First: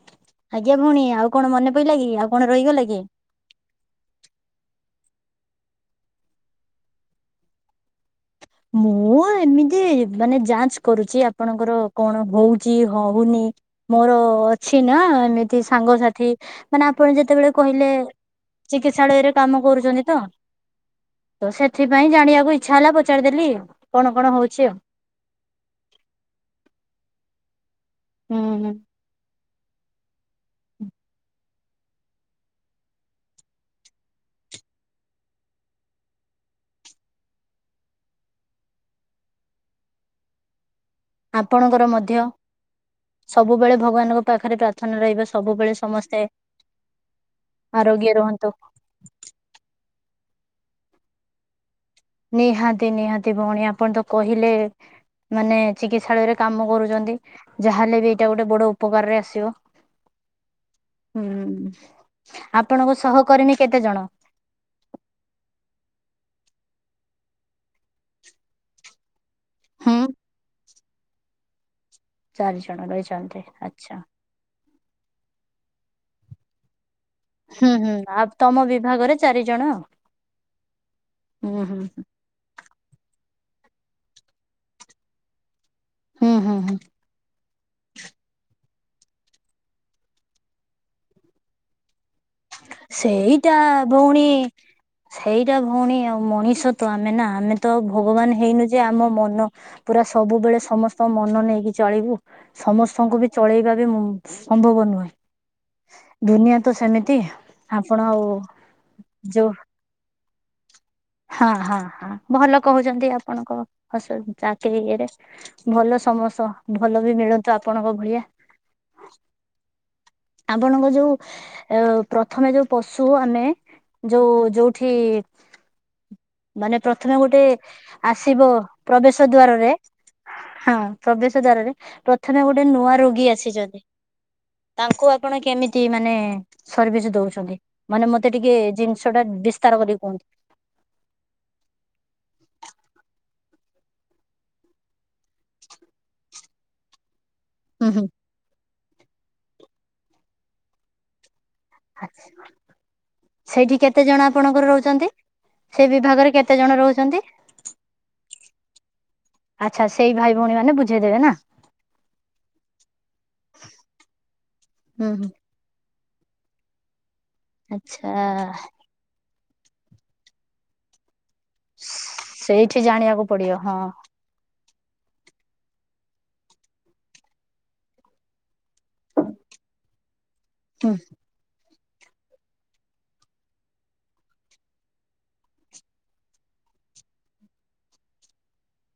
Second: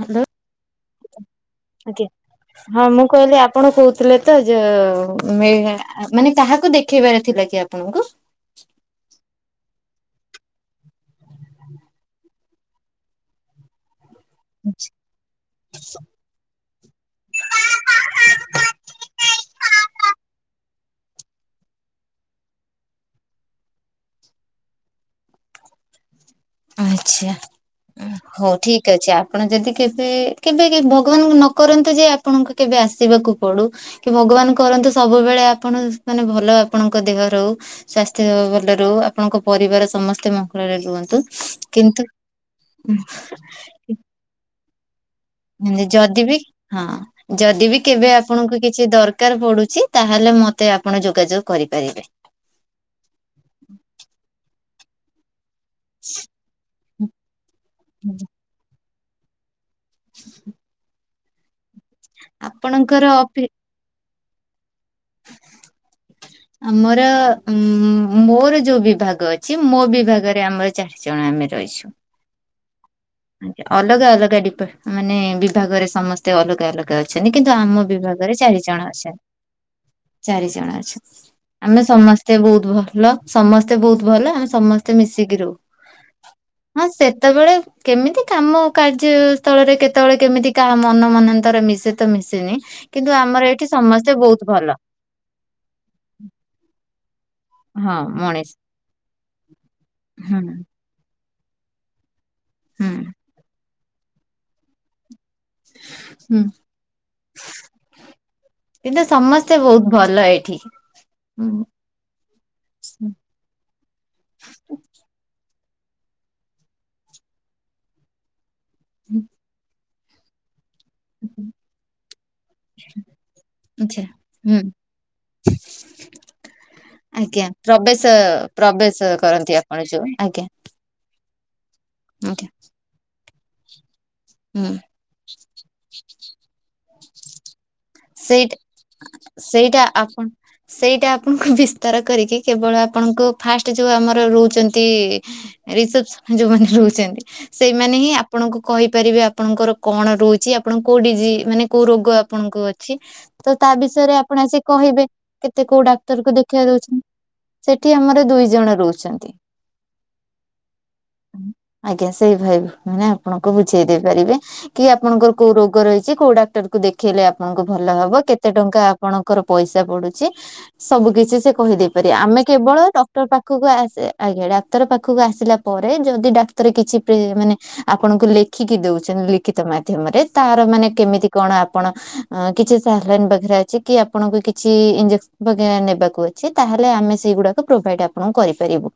Hello. ଆଜ୍ଞା ଭଉଣୀ, ଆଉ କଣ ମନେ ପଇଲା କି, ଆଉ କଣ ହଁ ରହିଗଲା କି? ମୁଁ କହିଲି ଆପଣ କହୁଥିଲେ ତ, ଯୋଉ ମାନେ କାହାକୁ ଦେଖେଇବାର ଥିଲା କି ଆପଣଙ୍କୁ? ମୁଁ ଏମିତି ମାନେ ଯାଞ୍ଚ କରୁଚି, ଆପଣଙ୍କର କଣ ହଉଚି, ହଉନି। ମୋର ଅଛି ନା, ଏମିତି ସାଙ୍ଗସାଥି ମାନେ ଆପଣ ଯେତେବେଳେ କହିଲେ, ଚିକିତ୍ସାଳୟରେ କାମ କରୁଛନ୍ତି ତ? ତ ସେଥିପାଇଁ ଜାଣିବାକୁ ଇଛା ହେଲା ପଚାରିଦେଲି, କଣ କଣ ହଉଚି ଆଉ? ଆଛା, ହୁଁ ହଉ ହୁଁ ଠିକ ଅଛି, ଆ ଆପଣ ଯଦି କେବେ, କେବେ ଭଗବାନ ନ କରନ୍ତୁ ଯେ ଆପଣଙ୍କୁ କେବେ ଆସିବାକୁ ପଡୁ। କି ଭଗବାନ କରନ୍ତୁ, ସବୁବେଳେ ଆପଣ, ମାନେ ଭଲ ଆପଣଙ୍କ ଦେହ ଭଲ ରହୁ। ସ୍ୱାସ୍ଥ୍ୟ ଭଲ ରହୁ, ଆପଣଙ୍କ ପରିବାର ସମସ୍ତେ ମଙ୍ଗଳରେ ରୁହନ୍ତୁ। ଆପଣଙ୍କର କିନ୍ତୁ ମଧ୍ୟ, ସବୁବେଳେ ଭଗବାନଙ୍କ ପାଖରେ ପ୍ରାର୍ଥନା ରହିବ। ସବୁବେଳେ ସମସ୍ତେ ଯଦି ବି, ହଁ, ଯଦି ବି ଆରୋଗ୍ୟ କେବେ ରୁହନ୍ତୁ। ଆପଣଙ୍କୁ କି କିଛି ଦରକାର ପଡୁଚି, ତାହେଲେ ମତେ ଆପଣ ଯୋଗାଯୋଗ କରିପାରିବେ। ନିହାତି, ନିହାତି ଭଉଣୀ, ଆପଣ ତ କହିଲେ ମାନେ ଚିକିତ୍ସାଳୟରେ କାମ କରୁଚନ୍ତି, ଯାହା ହେଲେ ବି ଏଇଟା ଗୋଟେ ବଡ ଉପକାର ରେ ଆସିବ। [unintelligible] ହୁଁ, ଆପଣଙ୍କ ଆପଣଙ୍କର ଅଫି ସହକର୍ମୀ କେତେ ଜଣ? ଆମର ଉ ମୋର ଯୋଉ ବିଭାଗ ଅଛି ମୋ ହୁଁ ବିଭାଗରେ ଆମର ଚାର୍ ଜଣ ଆମେ ରହିଛୁ। ଚାରି ଜଣ ରହିଛୁ। ଆଜ୍ଞା ଅଲଗା ଅଲଗା ଡିପା ମାନେ ବିଭାଗରେ ସମସ୍ତେ ଅଲଗା ଅଲଗା ଅ ଛନ୍ତି କିନ୍ତୁ ହୁଁ ଆମ ହୁଁ ଆଉ ବିଭାଗରେ ତମ ଚାରି ଜଣ ବିଭାଗରେ ଅଛନ୍ତି। ଚାରି ଜଣ ଆଉ। ଚାରି ଜଣ ଅଛୁ। ହୁଁ ହୁଁ ଆମେ ସମସ୍ ତେ ବୋହୁତ୍ ଭଲ ସମସ୍ତେ ବୋହୁତ୍ ଭଲ ଆମେ ସମସ୍ତେ ମିଶିକି ରହୁ। ହୁଁ ହୁଁ ହୁଁ ହଁ ସେତେବେଳେ କେମିତି କାମ କାର୍ଯ୍ୟ ସ୍ଥଳରେ କେତବେଳେ କେମିତି କା ମନ ମନାନ୍ତର ମିଶେ ତ ମିଶେନି। କିନ୍ତୁ ସେଇଟା ଆମର ଏଇଠି ସମସ୍ତେ ଭଉଣୀ ବୋହୁତ୍ ଭଲ। ସେଇଟା ଭୋଉଣୀ ଆଉ ମଣିଷ ତ ଆମେ ନା, ଆମେ ତ ହଁ ଭଗବାନ୍ ମଣିଷ ହେଇନୁ ଯେ ଆମ ମନ, ପୁରା ହୁଁ ସବୁବେଳେ ସମସ୍ତଙ୍କ ମନ ନେଇକି ଚଳିବୁ। ହୁଁ ସମସ୍ତଙ୍କୁ ବି ଚଳେଇବା ବି ମୁଁ ସମ୍ଭବ ନୁହେଁ। ହୁଁ ଦୁନିଆ ତ ସେମିତ ତି ଆପଣ ଆଉ କିନ୍ତୁ ଯୋଉ ସମସ୍ତେ ବହୁତ ଭଲ ଏଇଠି। ହଁ ହଁ ହଁ ହଁ ଭଲ କହୁଛନ୍ତି ଆପଣଙ୍କ ହସୁ ଜାକି ଇଏ ରେ। ଭଲ ସମସ୍ତ, ଭଲ ବି ମିଳନ୍ତୁ ଆପଣଙ୍କ ଭଳିଆ। ହୁଁ। ଆପଣଙ୍କ ଯୋଉ ଏ ପ୍ରଥମେ ଯୋଉ ପଶୁ ଆମେ, ଆଚ୍ଛା ଯୋଉ ହୁଁ ଯୋଉଠି ମାନେ ପ୍ରଥମେ ଗୋଟେ ଆଜ୍ଞା ପ୍ରବେଶ ଆସିବ ପ୍ରବେଶ କରନ୍ତି ଦ୍ଵାରରେ, ଆପଣ ଯୋଉ ଆଜ୍ଞା ହଁ ପ୍ରବେଶ ଦ୍ଵାରରେ, ଆଜ୍ଞା ପ୍ରଥମେ ଗୋଟେ ନୂଆ ରୋଗୀ ଆସିଚନ୍ତି। ହୁଁ। ତାଙ୍କୁ ଆପଣ କେମିତି ମାନେ ସର୍ଭିସ ଦୋଉଛନ୍ତି? ମାନେ ମତେ ସେଇଠି ଟିକେ ଜିନଶ୍ ଟା, ସେଇଟା ବିସ୍ତାର କରିକି ଆପଣ କୁହନ୍ତୁ। ସେଇଟା ଆପଣୁଙ୍କୁ ବିସ୍ତାର କରିକି, କେବଳ ଆପଣଙ୍କୁ ଫାଷ୍ଟ ଯୋଉ ଆମର ରହୁଚନ୍ତି ରିସେପ୍ସସନ୍ ରେ ଯୋଉମାନେ ରହୁଚନ୍ତି ହୁଁ ସେଇମାନେ ହୁଁ ହିଁ ଆପ୍ ଆପଣଙ୍କୁ କହିପାରିବେ ଆପଣଙ୍କର କଣ ରହୁଚି, ଆପଣ କୋଉ ଡିଜିଜ ମାନେ କୋଉ ରୋଗ ଆପଣଙ୍କୁ ଅ ତି ତ ତା ସେଇଠି କେତେ ବିଷୟରେ ଜଣ ଆପଣ ଆପଣଙ୍କର ଆସିକି କହିବେ, ରହୁଛନ୍ତି? କେତେ କୋଉ ସେ ବିଭାଗରେ ଡାକ୍ତରକୁ କେତେ ଜଣ ଦେଖିଇବାର ଅଛି। ରହୁଛନ୍ତି? ସେଠି ଆମର ଦୁଇ ଜଣ ରହୁଛନ୍ତି। ଆଚ୍ଛା ସେଇ ଭାଇ ଭଉଣୀ ମାନେ ବୁଝେଇଦେବେ ନା। ଆଜ୍ଞା, ସେଇ ଭାଇ ଭଉଣୀ ଆପଣଙ୍କୁ ବୁଝେଇ ଦେଇ ପାରିବେ। କି ହୁଁ ହୁଁ ଆପଣଙ୍କର କୋଉ ରୋଗ ରହିଛି। କୋଉ ଡାକ୍ତର କୁ ଦେଖେଇଲେ ଆପଣଙ୍କୁ ଭଲ ଆଚ୍ଛା। ହବ। କେତେ ଟଙ୍କା ଆପଣଙ୍କର ପଇସା ପଡୁଛି, ସବୁ କିଛି ସେ କହିଦେଇ ପାରିବେ। ଆମେ କେବଳ ସେଇଠି ଡକ୍ଟର ଜାଣିବାକୁ ପଡିବ ପାଖକୁ ହଁ ଆସେ ଆଜ୍ଞା ଡାକ୍ତର ପାଖକୁ ଆସିଲା ପରେ, ଯଦି ଡାକ୍ତର କିଛି ପ୍ରେ ମାନେ ଆପଣଙ୍କୁ ଲେଖିକି ଦେଉଛନ୍ତି ଲିଖ ଖିତ ମାଧ୍ୟ୍ୟମରେ ତାର ମାନେ ହୁଁ କେମିତି କଣ ଆପଣ ଅଁ କିଛି ସାଲାଇନ୍ ବେଗେରା ଅଛି, କି ଆପଣଙ୍କୁ କିଛି ଇଞ୍ଜେକସ ବଗେରା ନେବାକୁ ଅ ଛି ତାହେଲେ ଆମେ ସେଇଗୁଡାକୁ ପ୍ରୋଭାଇଡ ଆପଣଙ୍କୁ କରିପାରିବୁ।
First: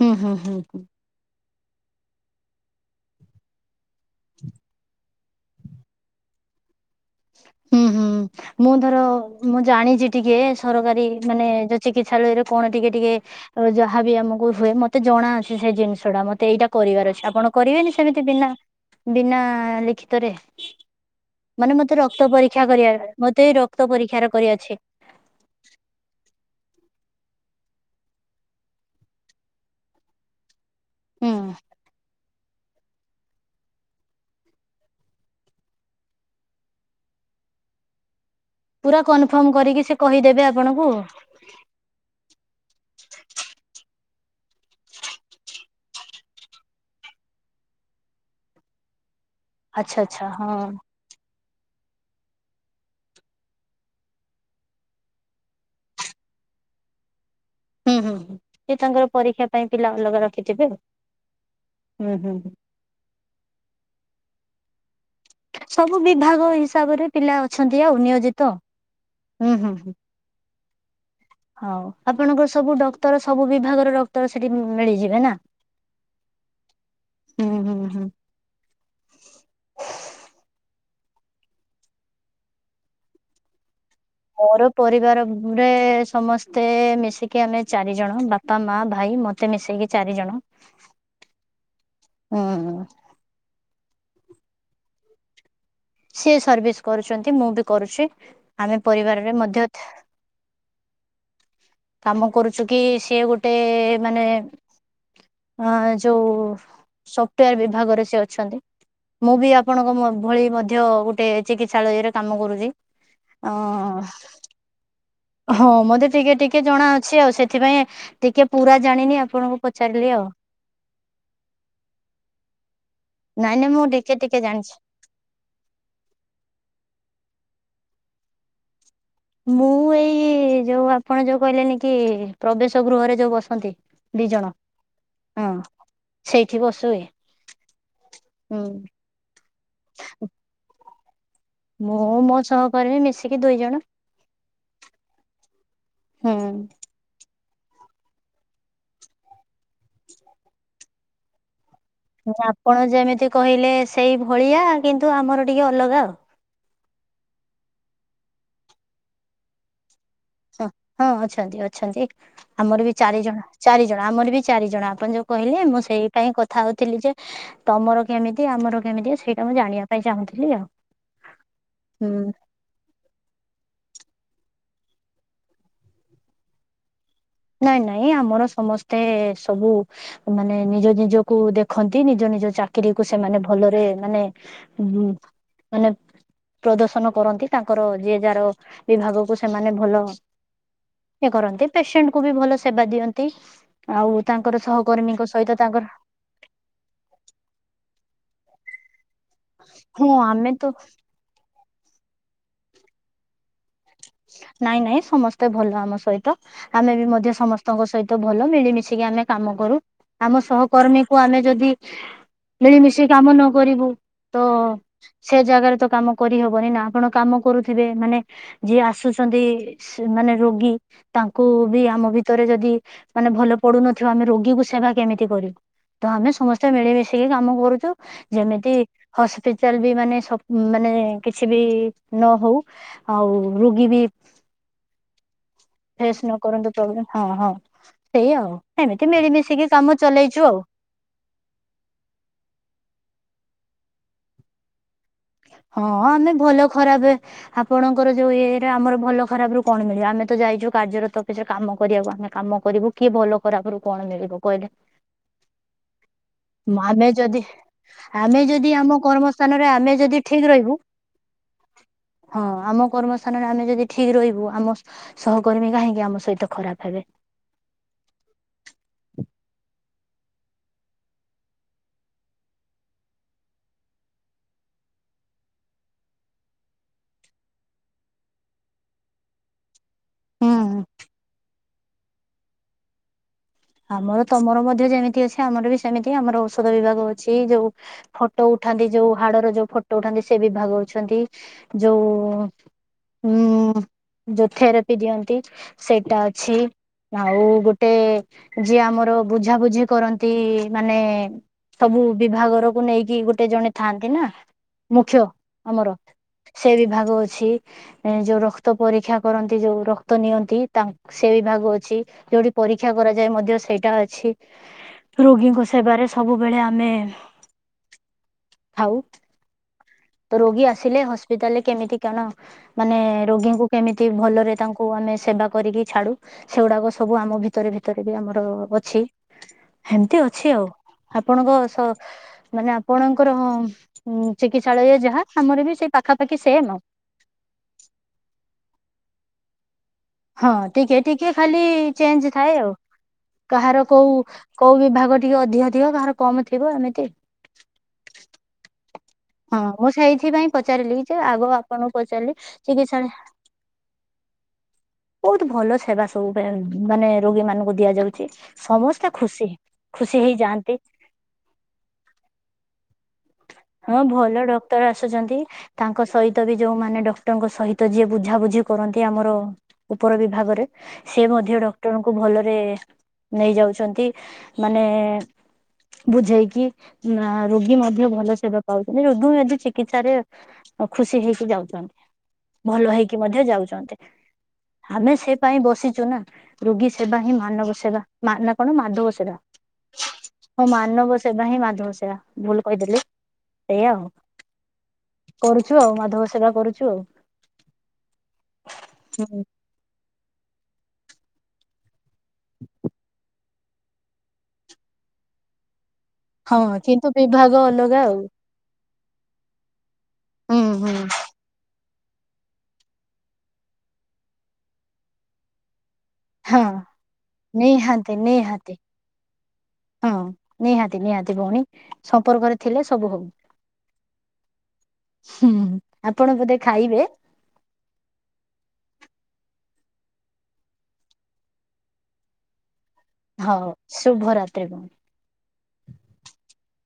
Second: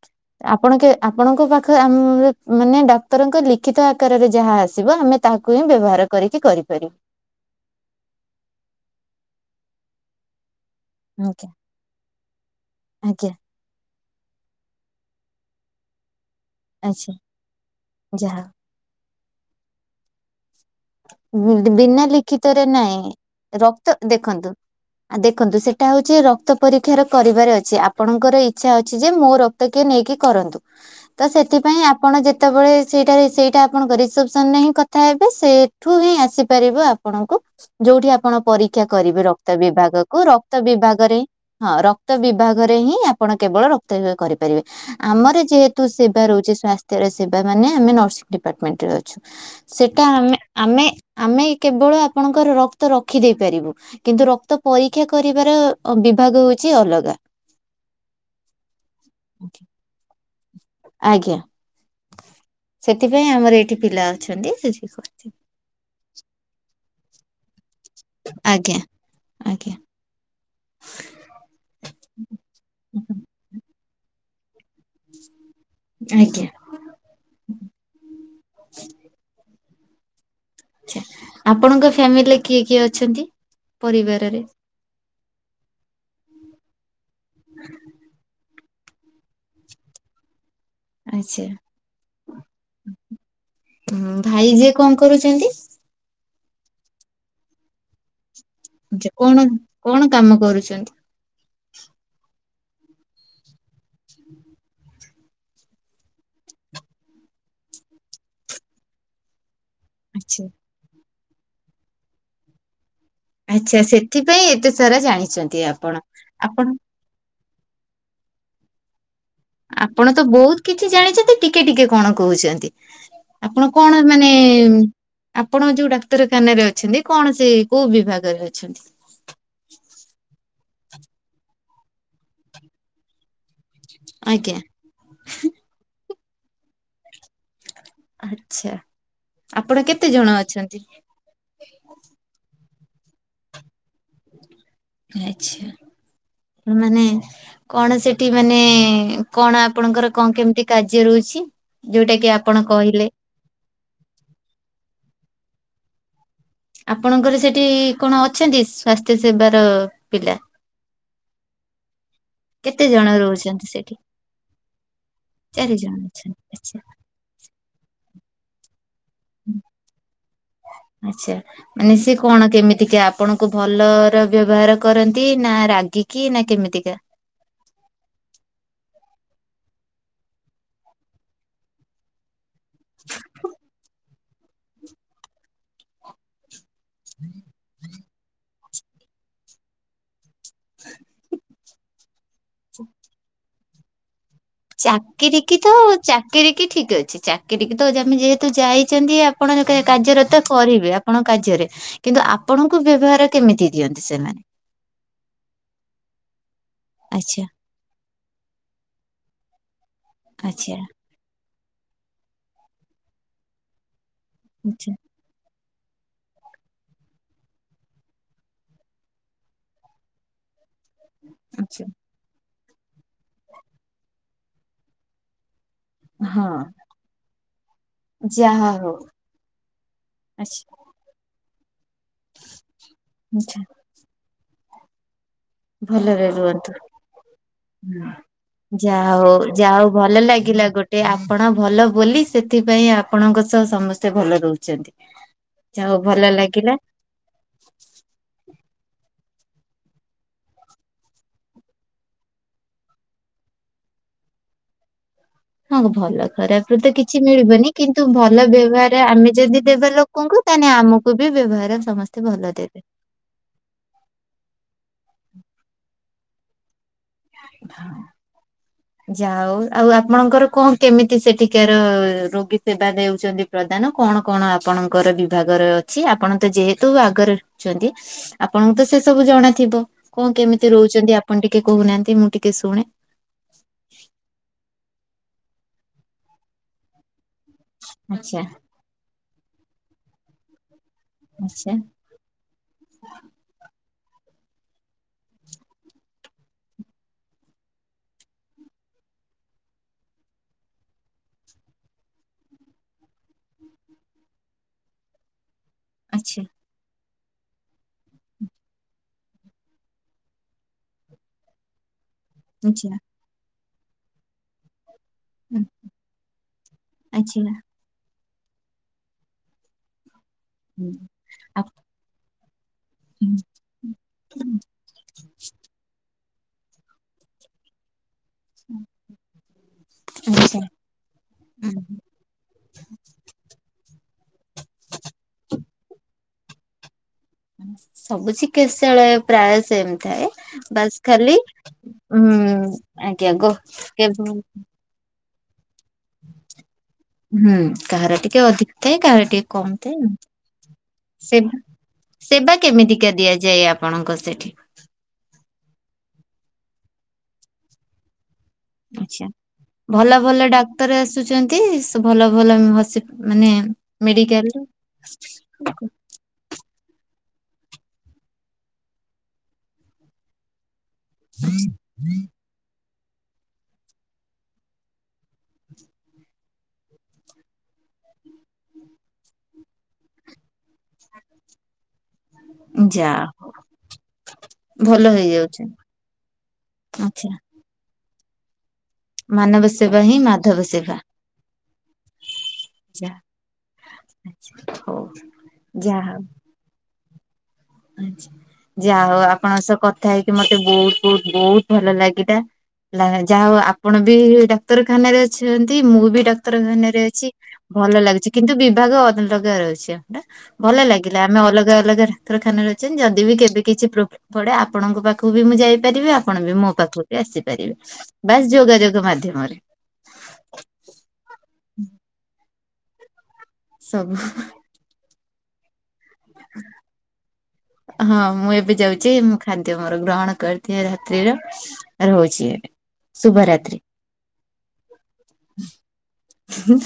ହୁଁ ହୁଁ ହୁଁ ଆପଣ ହୁଁ। କେ ଆପଣଙ୍କ ପାଖରେ ଆ ମ ମାନେ ଡାକ୍ତରଙ୍କ ଲିଖିତ ଆକାରରେ ଯାହା ଆସିବ, ଆମେ ତାହାକୁ ହିଁ ବ୍ୟବହାର କରିକି କରିପାରିବୁ। ହୁଁ ହୁଁ ମୁଁ ଧର ମୁଁ ଜାଣିଛି ଟିକେ ସରକାରୀ ମାନେ ଆଜ୍ଞା ଯ ଚିକିତ୍ସାଲୟରେ କଣ ଟିକେ ଟିକେ ଆଜ୍ଞା ଅ ଯାହାବି ଆମକୁ ହୁଏ, ମତେ ଜଣାଅଛି ସେ ଜିନିଷ ଟା ମତେ ଏଇଟା ଆଚ୍ଛା କରିବାର ଅଛି। ଆପଣ କରିବେନି ସେମିତି ଯାହା ବିନା ବିନା ଲିଖିତରେ। ମାନେ ମତେ ବିନା ରକ୍ତ ପରୀକ୍ଷା ଲିଖିତରେ କରିବା ନାଇଁ, ମତେ ଏଇ ରକ୍ତ ପରୀକ୍ଷାର ଦେଖନ୍ତୁ କରିଅଛି। ଆ ଦେଖନ୍ତୁ ସେଟା ହୋଉଛି ରକ୍ତ ପରୀକ୍ଷାର କରିବାର ଅଛି, ଆପଣଙ୍କର ଇଚ୍ଛା ଅଛି ଯେ ମୋ ର [inaudible] ନେଇକି କରନ୍ତୁ, ତ ହୁଁ ସେଥିପାଇଁ ଆପଣ ଯେତ୍ ସେତେବଳେ ସେଇଟାରେ ସେଇଟା ଆପଣଙ୍କ ରିସପସନ୍ ରେ ହିଁ କଥା ହେବେ ସେ ଠୁ ହିଁ ଆସିପାରିବେ ଆପଣଙ୍କୁ ଯୋଉଠି ଆପଣ ପରୀ କ୍ଷା ପୁରା କରିବେ କନଫର୍ମ ରକ୍ତ କରିକି ସେ ବିଭାଗକୁୁ କହିଦେବେ ରକ୍ତ ଆପଣଙ୍କୁ ବିଭାଗରେ ହିଁ ହଁ ରକ୍ତ ବିଭାଗରେ ହିଁ ଆପଣ କେବଳ ରକ୍ତ [inaudible] କରି ପାରିବେ, ଆମର ଯେହେତୁ ସେବା ରହୁଛି ସାସ୍ଥ୍ୟର ସେବା ମାନେ ଆମେ ନର୍ସିଂ ଡିପାର୍ଟମେଣ୍ଟରେ ଅ ଛୁ, ଆଚ୍ଛା ସେଟା ଆଚ୍ଛା ହଁ। ଆମେ-ଆମେ-ଆମେ କେବଳ ଆପଣଙ୍କର ରକ୍ତ ରଖି ଦେଇ ପାରିବୁ। କିନ୍ତୁ ରକ୍ତ ପରୀକ୍ଷା କରିବାର ଅ ବିଭାଗ ହଉଛି ଅଲଗା। ହୁଁ-ହୁଁ-ହୁଁ, ସେ ତାଙ୍କର ପରୀକ୍ଷା ପାଇଁ ପିଲା ଅଲଗା ରଖିଥିବେ ଆଉ ଆଜ୍ଞା ହୁଁ-ହୁଁ-ହୁଁ। ସେଥିପାଇଁ ଆମର ଏଇଠି ପିଲା ଅଛନ୍ତି ସେ ଶିଖୁଛି। ସବୁ ବିଭାଗ ହିସାବରେ ପିଲା ଅଛନ୍ତି ଆଉ ନିୟୋଜିତ ଆଜ୍ଞା ହୁଁ ହୁଁ ଆଜ୍ଞା ହୁଁ। ହଉ ଆପଣଙ୍କର ସବୁ ଡକ୍ଟର ସବୁ ବିଭାଗରର ତ ସେଠି ମିଳିଯିବେ ନା ଆଜ୍ଞା ଆଛା, ଆପଣଙ୍କ ଫ୍ୟାମିଲି କିଏ କିଏ ଅଛନ୍ତି ପରିବାରରେ? [inaudible] ପରିବାରରେ ସମସ୍ତେ ମିଶିକି ଆମେ ଚାରିଜଣ ବାପ୍ ବାପା ମା ଭାଇ ମତେ ମିଶେଇକି ଚାରି ଜଣ। ଆଛା, ଉଁ ହୁଁ ଭାଇ ଯେ କଣ କରୁଛନ୍ତି? ସିଏ ସର୍ଭିସ କରୁଛନ୍ତି ମୁଁ ବି କରୁଛି ଆମେ ଆଚ୍ଛା ପରିବାରରେ କଣ ମଧ୍ୟ କଣ କାମ କରୁଛନ୍ତି। କାମ କରୁଛୁ କି ସିଏ ଗୋଟେ-ଏ-ଏ ମାନେ ଆଁ ଯୋଉ ସଫ୍ଟୱେୟାର ବିଭାଗରେ ସେ ଅଛନ୍ତି। ମୁଁ ବି ଆପଣଙ୍କ ଆଚ୍ଛା ଭଳି ମଧ୍ୟ ଗୋଟେ ଚିକିତ୍ସାଳୟରେ କାମ କରୁଛି। ଅ ଆଚ୍ଛା, ସେଥିପାଇଁ ଏତେ ସାରା ଜାଣିଛନ୍ତି ଆପଣ ମତେ ଟିକେ ଟିକେ ଆପଣ ଜଣା ହଁ ଅଛି ଆଉ ସେଥିପାଇଁ ଟିକେ ପୁରା ଜାଣିନି ଆପଣଙ୍କୁ ପଚାରିଲି ଆପଣ ତ ଆଉ ବହୁତ କିଛି ଜାଣିଛନ୍ତି ଟିକେ ଟିକେ କଣ କହୁଛନ୍ତି। ନାଇଁ ନାଇଁ ଆପଣ ମୁଁ କଣ ଟିକେ ମାନେ ଟିକେ ଜାଣିଛି। ଆପଣ ଯୋଉ ଡାକ୍ତରଖାନାରେ ଅଛନ୍ତି କଣ ସେ କୋଉ ବିଭାଗରେ ଅଛନ୍ତି? ମୁଁ ଏଇ ଯୋଉ ଆପଣ ଯୋଉ କହିଲେନି କି ପ୍ରବେଶ ଗୃହରେ ଯୋଉ ବସନ୍ତି ଦି ଜଣ, ଆଜ୍ଞା। ହଁ ସେଇଠି ବସୁଏ। ହୁଁ। ଆଚ୍ଛା ଆପଣ କେତେ ଜଣ ଅଛନ୍ତି? ମୁଁ ମୋ ସହକର୍ମୀ ମିଶିକି ଦୁଇ ଜଣ। ଆଚ୍ଛା ହୁଁ। ମାନେ କଣ ସେଠି ମାନେ କଣ ଆପଣଙ୍କର କଣ କେମିତି କାର୍ଯ୍ୟ ରହୁଛି? ଯୋଉଟା କି ଆପଣ କହିଲେ। କହିଲେ ସେଇ ଭଳିଆ କିନ୍ତୁ ଆମର ଟିକେ ଅଲଗା ଆଉ। ଆପଣଙ୍କର ସେଠି କଣ ଅଛନ୍ତି ସ୍ଵାସ୍ଥ୍ୟ ସେବାର ପିଲା? [inaudible] ହଁ ଅଛନ୍ତି-ଅଛନ୍ତି। ଆମର କେତେ ବି ଚାରି ଜଣ, ରହୁଛନ୍ତି ଚାରି ସେଠି? ଜଣ ଆମର ବି ଚାରି ଜଣ ଆପଣ ଯୋଉ କହିଲେ ଚାରି ମୁଁ ଜଣ ସେଇ ପାଇଁ ଅଛନ୍ତି କଥା ଆଚ୍ଛା ହଉଥିଲି ଯେ ତମର କେମିତି ଆମର କେମିତି ସେଇ ଆଚ୍ଛା ମାନେ ହୁଁ ସେ କଣ କେମିତିକା ଆପଣଙ୍କୁ ଭଲର ବ୍ୟବହାର କରନ୍ତି ନା ରାଗିକି ନା କେମିତିକା? ନାଇଁ-ନାଇଁ ଆମର ସମସ୍ତେ ସବୁ ମାନେ ନିଜ ନିଜକୁ ଦେଖନ୍ତି ନିଜ ନିଜ ଚା କିରିକୁ ସେମାନେ ଭଲରେ ମାନେ ଉଁ-ଉଁ ମାନେ ପ୍ରଦର୍ଶନ କରନ୍ତି ତାଙ୍କର ଯିଏ ଯାର ବିଭାଗକୁ ସେମାନେ ଭଲ ଇଏ କରନ୍ତି ପେସେଣ୍ଟ କୁ ବି ଭଲ ସେବା ଦିଅନ୍ତି। ଆଉ ତାଙ୍କର ସହକର୍ମୀଙ୍କ ସହିତ ତାଙ୍କର ଚାକିରୀ କି ଠିକ ଅଛି। ଚାକିର କି ତ ଆମେ ଯେହେତୁ ଯାଇଚନ୍ତି ଆପଣ ଯେ ହଁ କାର୍ଯ୍ୟରତ ଆମେ ତ କରିବେ ଆପଣଙ୍କ କାର୍ଯ୍ୟରେ କିନ୍ତୁ ଆପଣଙ୍କୁ ବ୍ୟବହାର କେମିତି ଦିଅନ୍ତି ସେମ ନାଇଁ ନାଇଁ ସମସ୍ତେ ଭଲ ଆମ ସହିତ। ଆମେ ବି ମଧ୍ୟ ଆଚ୍ଛା। ସମସ୍ ସ୍ତଙ୍କ ସହିତ ଭଲ ମିଳିମିଶିକି ଆମେ କାମ କରୁ ଆମ ଆଚ୍ଛା ସହକର୍ମୀ କୁ ଆମେ ଯଦି ମିଳିମିଶି କାମ ନ କରିବୁ ତ ଆଚ୍ଛା ସେ ଜାଗାରେ ତ କାମ କରିହବନି ନା। ଆପଣ କାମ କରୁଥିବେ ମାନେ ଯିଏ ଆସୁଚନ୍ତି ମାନେ ରୋଗୀ ତାଙ୍କୁ ବି ଆଚ୍ଛା ଆମ ଭିତରେ ଯଦି ମାନେ ଭଲ ପଡୁନଥିବ। ଆମେ ରୋଗୀକୁ ସେବା କେମିତି କରିବୁ? ତ ଆମେ ହଁ ସମସ୍ତେ ମିଳିମିଶିକି କାମ କରୁଚୁ। ଯାହା ଯେମିତି ହଉ ହସ୍ପିଟାଲ ବି ମାନେ ଆଚ୍ଛା ସବ ମାନେ କିଛି ବି ନ ହଉ ଆଉ ଆଚ୍ଛା ରୋଗୀ ବି ଫେସ୍ ଭଲରେ ନ କରନ୍ତୁ ରୁହନ୍ତୁ। ପ୍ରୋବ୍ଲେମ ହଁ ହଁ ସେଇ ଆଉ ଏମିତି ଯାହା ହଉ ମିଳିମିଶିକି ଯାହା ହଉ କାମ ଭଲ ଚଲେଇଛୁ ଆଉ। ଲାଗିଲା ଗୋଟେ ଟେ ଆପଣ ଭଲ ବୋଲି ସେଥିପାଇଁ ଆପଣଙ୍କ ସହ ସମସ୍ତେ ଭଲ ରହୁଚନ୍ତି। ହଁ ଆମେ ଭଲ ଖରାପ ଆପଣଙ୍କର ଯୋଉ ଇଏରେ ଆମର ଭଲ ଖରାପ ରୁ କଣ ମିଳିବ ଆମେ ତ ଯାଇଚୁ କାର୍ଯ୍ୟରତ ସରେ କାମ କରିବାକୁ ଆମେ କାମ କରିବୁ। କିଏ ଭଲ ଖରାପରୁ କଣ ମିଳିବ କହିଲେ? ହଁ ଭଲ ଖରାପ ରୁ ତ ଆମେ କିଛି ଯଦି ମିଳିବନି, କିନ୍ତୁ ଆମେ ଭଲ ଯଦି ଆମ ବ୍ୟବହାର ଆମେ ଯଦି କର୍ମସ୍ଥାନରେ ଆମେ ଦେବା ଯଦି ଠିକ ଲୋକଙ୍କୁ ତାହେଲେ ରହିବୁ ଆମ କୁ ବି ବ୍ୟବହାର ସମସ୍ତେ ଭଲ ଦେବେ। ସ୍ଥାନରେ ଆମେ ଯଦି ଠିକ ରହିବୁ ଆମ ସହକର୍ମୀ କାହିଁକି ଆମ ସହିତ ଖରାପ ହେବେ? ହଁ। ଯାହା ହଉ ଆଉ ଆପଣଙ୍କର କଣ କେମିତି ସେଠିକାର ରୋଗୀ ସେବା ଦେଉଚନ୍ତି? ପ୍ରଧଦାନ କଣ କଣ ଆପଣଙ୍କର ବିଭାଗର ଅଛି? ଆପଣ ତ ଯେହେତୁ ଆଗରେ ଅଛନ୍ତି? ଆପଣଙ୍କୁ ତ ସେ ସବୁ ଜଣାଥିବ। କଣ ହୁଁ କେମିତି ରହୁଚନ୍ତି ଆପଣ ଟିକେ କହୁନାହାନ୍ତି ମୁଁ ଟିକେ ଶୁଣେ। ଆମର ତମର ମଧ୍ୟ ଯେମିତି ଅଛି ଆମର ବି ସେମିତି ଆମର ଔଷଧ ବିଭାଗ ଅଛି ଯୋଉ ଆଚ୍ଛା ଫଟୋ ଉଠ ଆନ୍ତି ଯୋଉ ହାଡର ଯୋଉ ଫଟୋ ଉଠାନ୍ତି ସେ ବିଭାଗ ଅଛନ୍ତି ଆଚ୍ଛା ଯୋଉ ହୁଁ ଯଉ ଥେରାପି ଦିଅନ୍ତି। ସେଇଟା ଅଛି ଆଉ ଗୋଟେ ଯିଏ ଆମର ବୁଝାବୁଝି କରନ୍ତି ମାନେ ସବୁ ବିଭାଗରକୁ ନେଇକି ଗୋଟେ ଜଣେ ଥାଆନ୍ତି ନା ମୁଖ୍ୟ ଆମର। ଆଚ୍ଛା। ସେ ବିଭାଗ ଅଛି। ଏ ଯୋଉ ରକ୍ତ ପରୀକ୍ଷା କରନ୍ତି ଯୋଉ ରକ୍ତ ନିଅନ୍ତି ତାଙ୍କ ସେ ବିଭାଗ ଅଛି। ଯୋଉଠି ପରୀକ୍ଷା ଆଚ୍ଛା କରାଯାଏ ମଧ୍ୟ ସେଇଟା ଅଛି। ରୋଗୀଙ୍କ ସେବାରେ ସବୁବେଳେ ଆମେ ଆଚ୍ଛା ଥାଉ। ତ ରୋଗୀ ଆସିଲେ ହସ୍ପିଟାଲରେ କେମିତି କଣ ମାନେ ରୋଗୀଙ୍କୁ କେମିତି ଭଲରେ ତାଙ୍କୁ କୁ ଆମେ ସେବା କରିକି ଛାଡୁ ସେଗୁଡାକ ସବୁ ଆମ ଭିତରେ ରେ ବି ଆମର ଅଛି ଏମିତି ଅଛି ଆଚ୍ଛା ଆଉ। ଆପଣଙ୍କ ସ ମାନେ ଆପଣଙ୍କର ଉଁ ଚିକିତ ଶୌଚାଳୟ ଯାହା ଆମର ବି ସେ ପାଖାପଖି ସେମ୍ ଆଉ। ସବୁ ଚିକିତ୍ସାଳୟ ପ୍ରାୟ ସେ ସେମ୍। ହଁ ଟିକେ ଟିକେ ଖାଲି ଉଁ ଚେଞ୍ଜ ଥାଏ ଆଉ। ଆଜ୍ଞା ଗୋ କାହାର କୋଉ କୋଉ ବିଭାଗ ଟିକେ ଅଧିକ ଥିବ କାହାର କମ ଥିବ ଏମିତି। ହୁଁ କାହାର ଟିକେ ଅଧିକ ଥାଏ କାହାର ଟିକେ ହଁ କମ୍ ମୁଁ ଥାଏ। ସେଇଥିପାଇଁ ପଚାରିଲି ଯେ ସେ ଆଗ ଆପଣଙ୍କୁ ପଚାରିଲି ସେବା ଚିକିତ୍ସାଳୟ କେମିତିକା ଦିଆଯାଏ ଆପଣଙ୍କ ସେଠି? [inaudible] ବୋହୁତ ଭଲ ସେବା ସବୁ ପେଁ ମାନେ ରୋଗୀମାନୁଙ୍କୁ ଦିଆଯାଉଚି। ଆଚ୍ଛା ଭଲ ଭଲ ଡାକ୍ତର ଆସୁଚନ୍ତି ସୁ ଭଲ ଭଲ ମୁହଁ ସିପ୍ ମାନେ ହଁ ଭଲ ମେଡିକାଲ ରୁ ଡକ୍ଟର ଆସୁଚନ୍ତି ତାଙ୍କ ସହି ତ ବି ଯୋଉମାନେ ଡକ୍ଟରଙ୍କ ସହିତ ଯିଏ ବୁଝାବୁଝି କରନ୍ତି ଆମର ଉପର ବିଭାଗରେ ସିଏ ମଧ୍ୟ ଡକ୍ଟରଙ୍କୁ ଭଲରେ ନେଇ ଯାଉଛନ୍ତି ମାନେ ବୁଝେଇକି ନାଁ ରୋଗୀ ମ ଧ୍ୟ ଭଲ ସେବା ପାଉଚନ୍ତି ଯଦୁଁ ଏଠି ଚିକିତ୍ସାରେ ଖୁସି ହେଇକି ଯାଉଚନ୍ତି ଭଲ ଯା ହେଇକି ହଉ, ମଧ୍ୟ ଯାଉଚନ୍ତି। ଭଲ ଆମେ ସେ ପାଇଁ ହେଇଯାଉଛି ବସିଚୁ ନା ରୋଗୀ ସେବା ଆଚ୍ଛା ହିଁ ମାନବ ସେବା ମା ନା କଣ ମାଧବ ସେ ସେଟା ମାନବ ସେବା ହିଁ ମାଧବ ହଁ ସେବା ମାନବ ସେବା ହିଁ ମାଧବ ସେବା ଭୁଲ ଯେ ଯା ସେଇଆ ଆଉ ଆଚ୍ଛା, ହଉ କରୁଛୁ ଆଉ ମାଧବ ସେବା କରୁଚୁ ଆଉ। ଆଚ୍ଛା ଯା ହଉ ହୁଁ ଆପଣଙ୍କ ସହ କଥା ହେଇକି ମତେ ବୋହୁତ ବୋହୁତ ବୋହୁତ ଭଲ ଲା ଏଟା ଲା ଯାହା ହଉ ଆପଣ ବି ଡାକ୍ତରଖାନାରେ ଅଛନ୍ତି ମୁଁ ବି ଡ ହଁ ତରଖାନାରେ କିନ୍ତୁ ଅଛି ବିଭାଗ ଭଲ ଅଲଗା ଆଉ। ଲାଗୁଚି କିନ୍ତୁ ବିଭାଗ ଅଲଗା ର ଅଛି। ଡା ହୁଁ ଭଲ ହୁଁ ଲାଗିଲା ଆମେ ଅଲଗା ଅଲଗାରେ ତରଖାନାରେ ଅଛନ୍ତି ଯଦି ବି କେବେ କିଛି ପ୍ରୋବ୍ଲେମ୍ ପଡ଼େ ଆପଣଙ୍କ ପାଖୁକୁ ବି ମୁଁ ଯାଇପାରିବି ଆ ପଣ ବି ହଁ ମୋ ପାଖୁକୁ ଆସିପାରିବେ ନିହାତି ବାସ୍ ନିହାତି ଯୋଗାଯୋଗ ମାଧ୍ୟମରେ। ହଁ ନିହାତି ନିହାତି ଭଉଣୀ ସମ୍ପର୍କରେ ଥିଲେ ସବୁ ହଉ। ସବୁ। ହୁଁ ଆପଣ ବୋଧେ ଖାଇବେ। ହଁ ମୁଁ ଏବେ ଯାଉଚି ମୁଁ ଖାଦ୍ୟ ମୋର ଗ୍ରହଣ କରିଦିଏ ରାତ୍ରିର। ରହୁଚି ଏବେ। ହଉ ଶୁଭରାତ୍ରି ଭଉ ହୁଁ।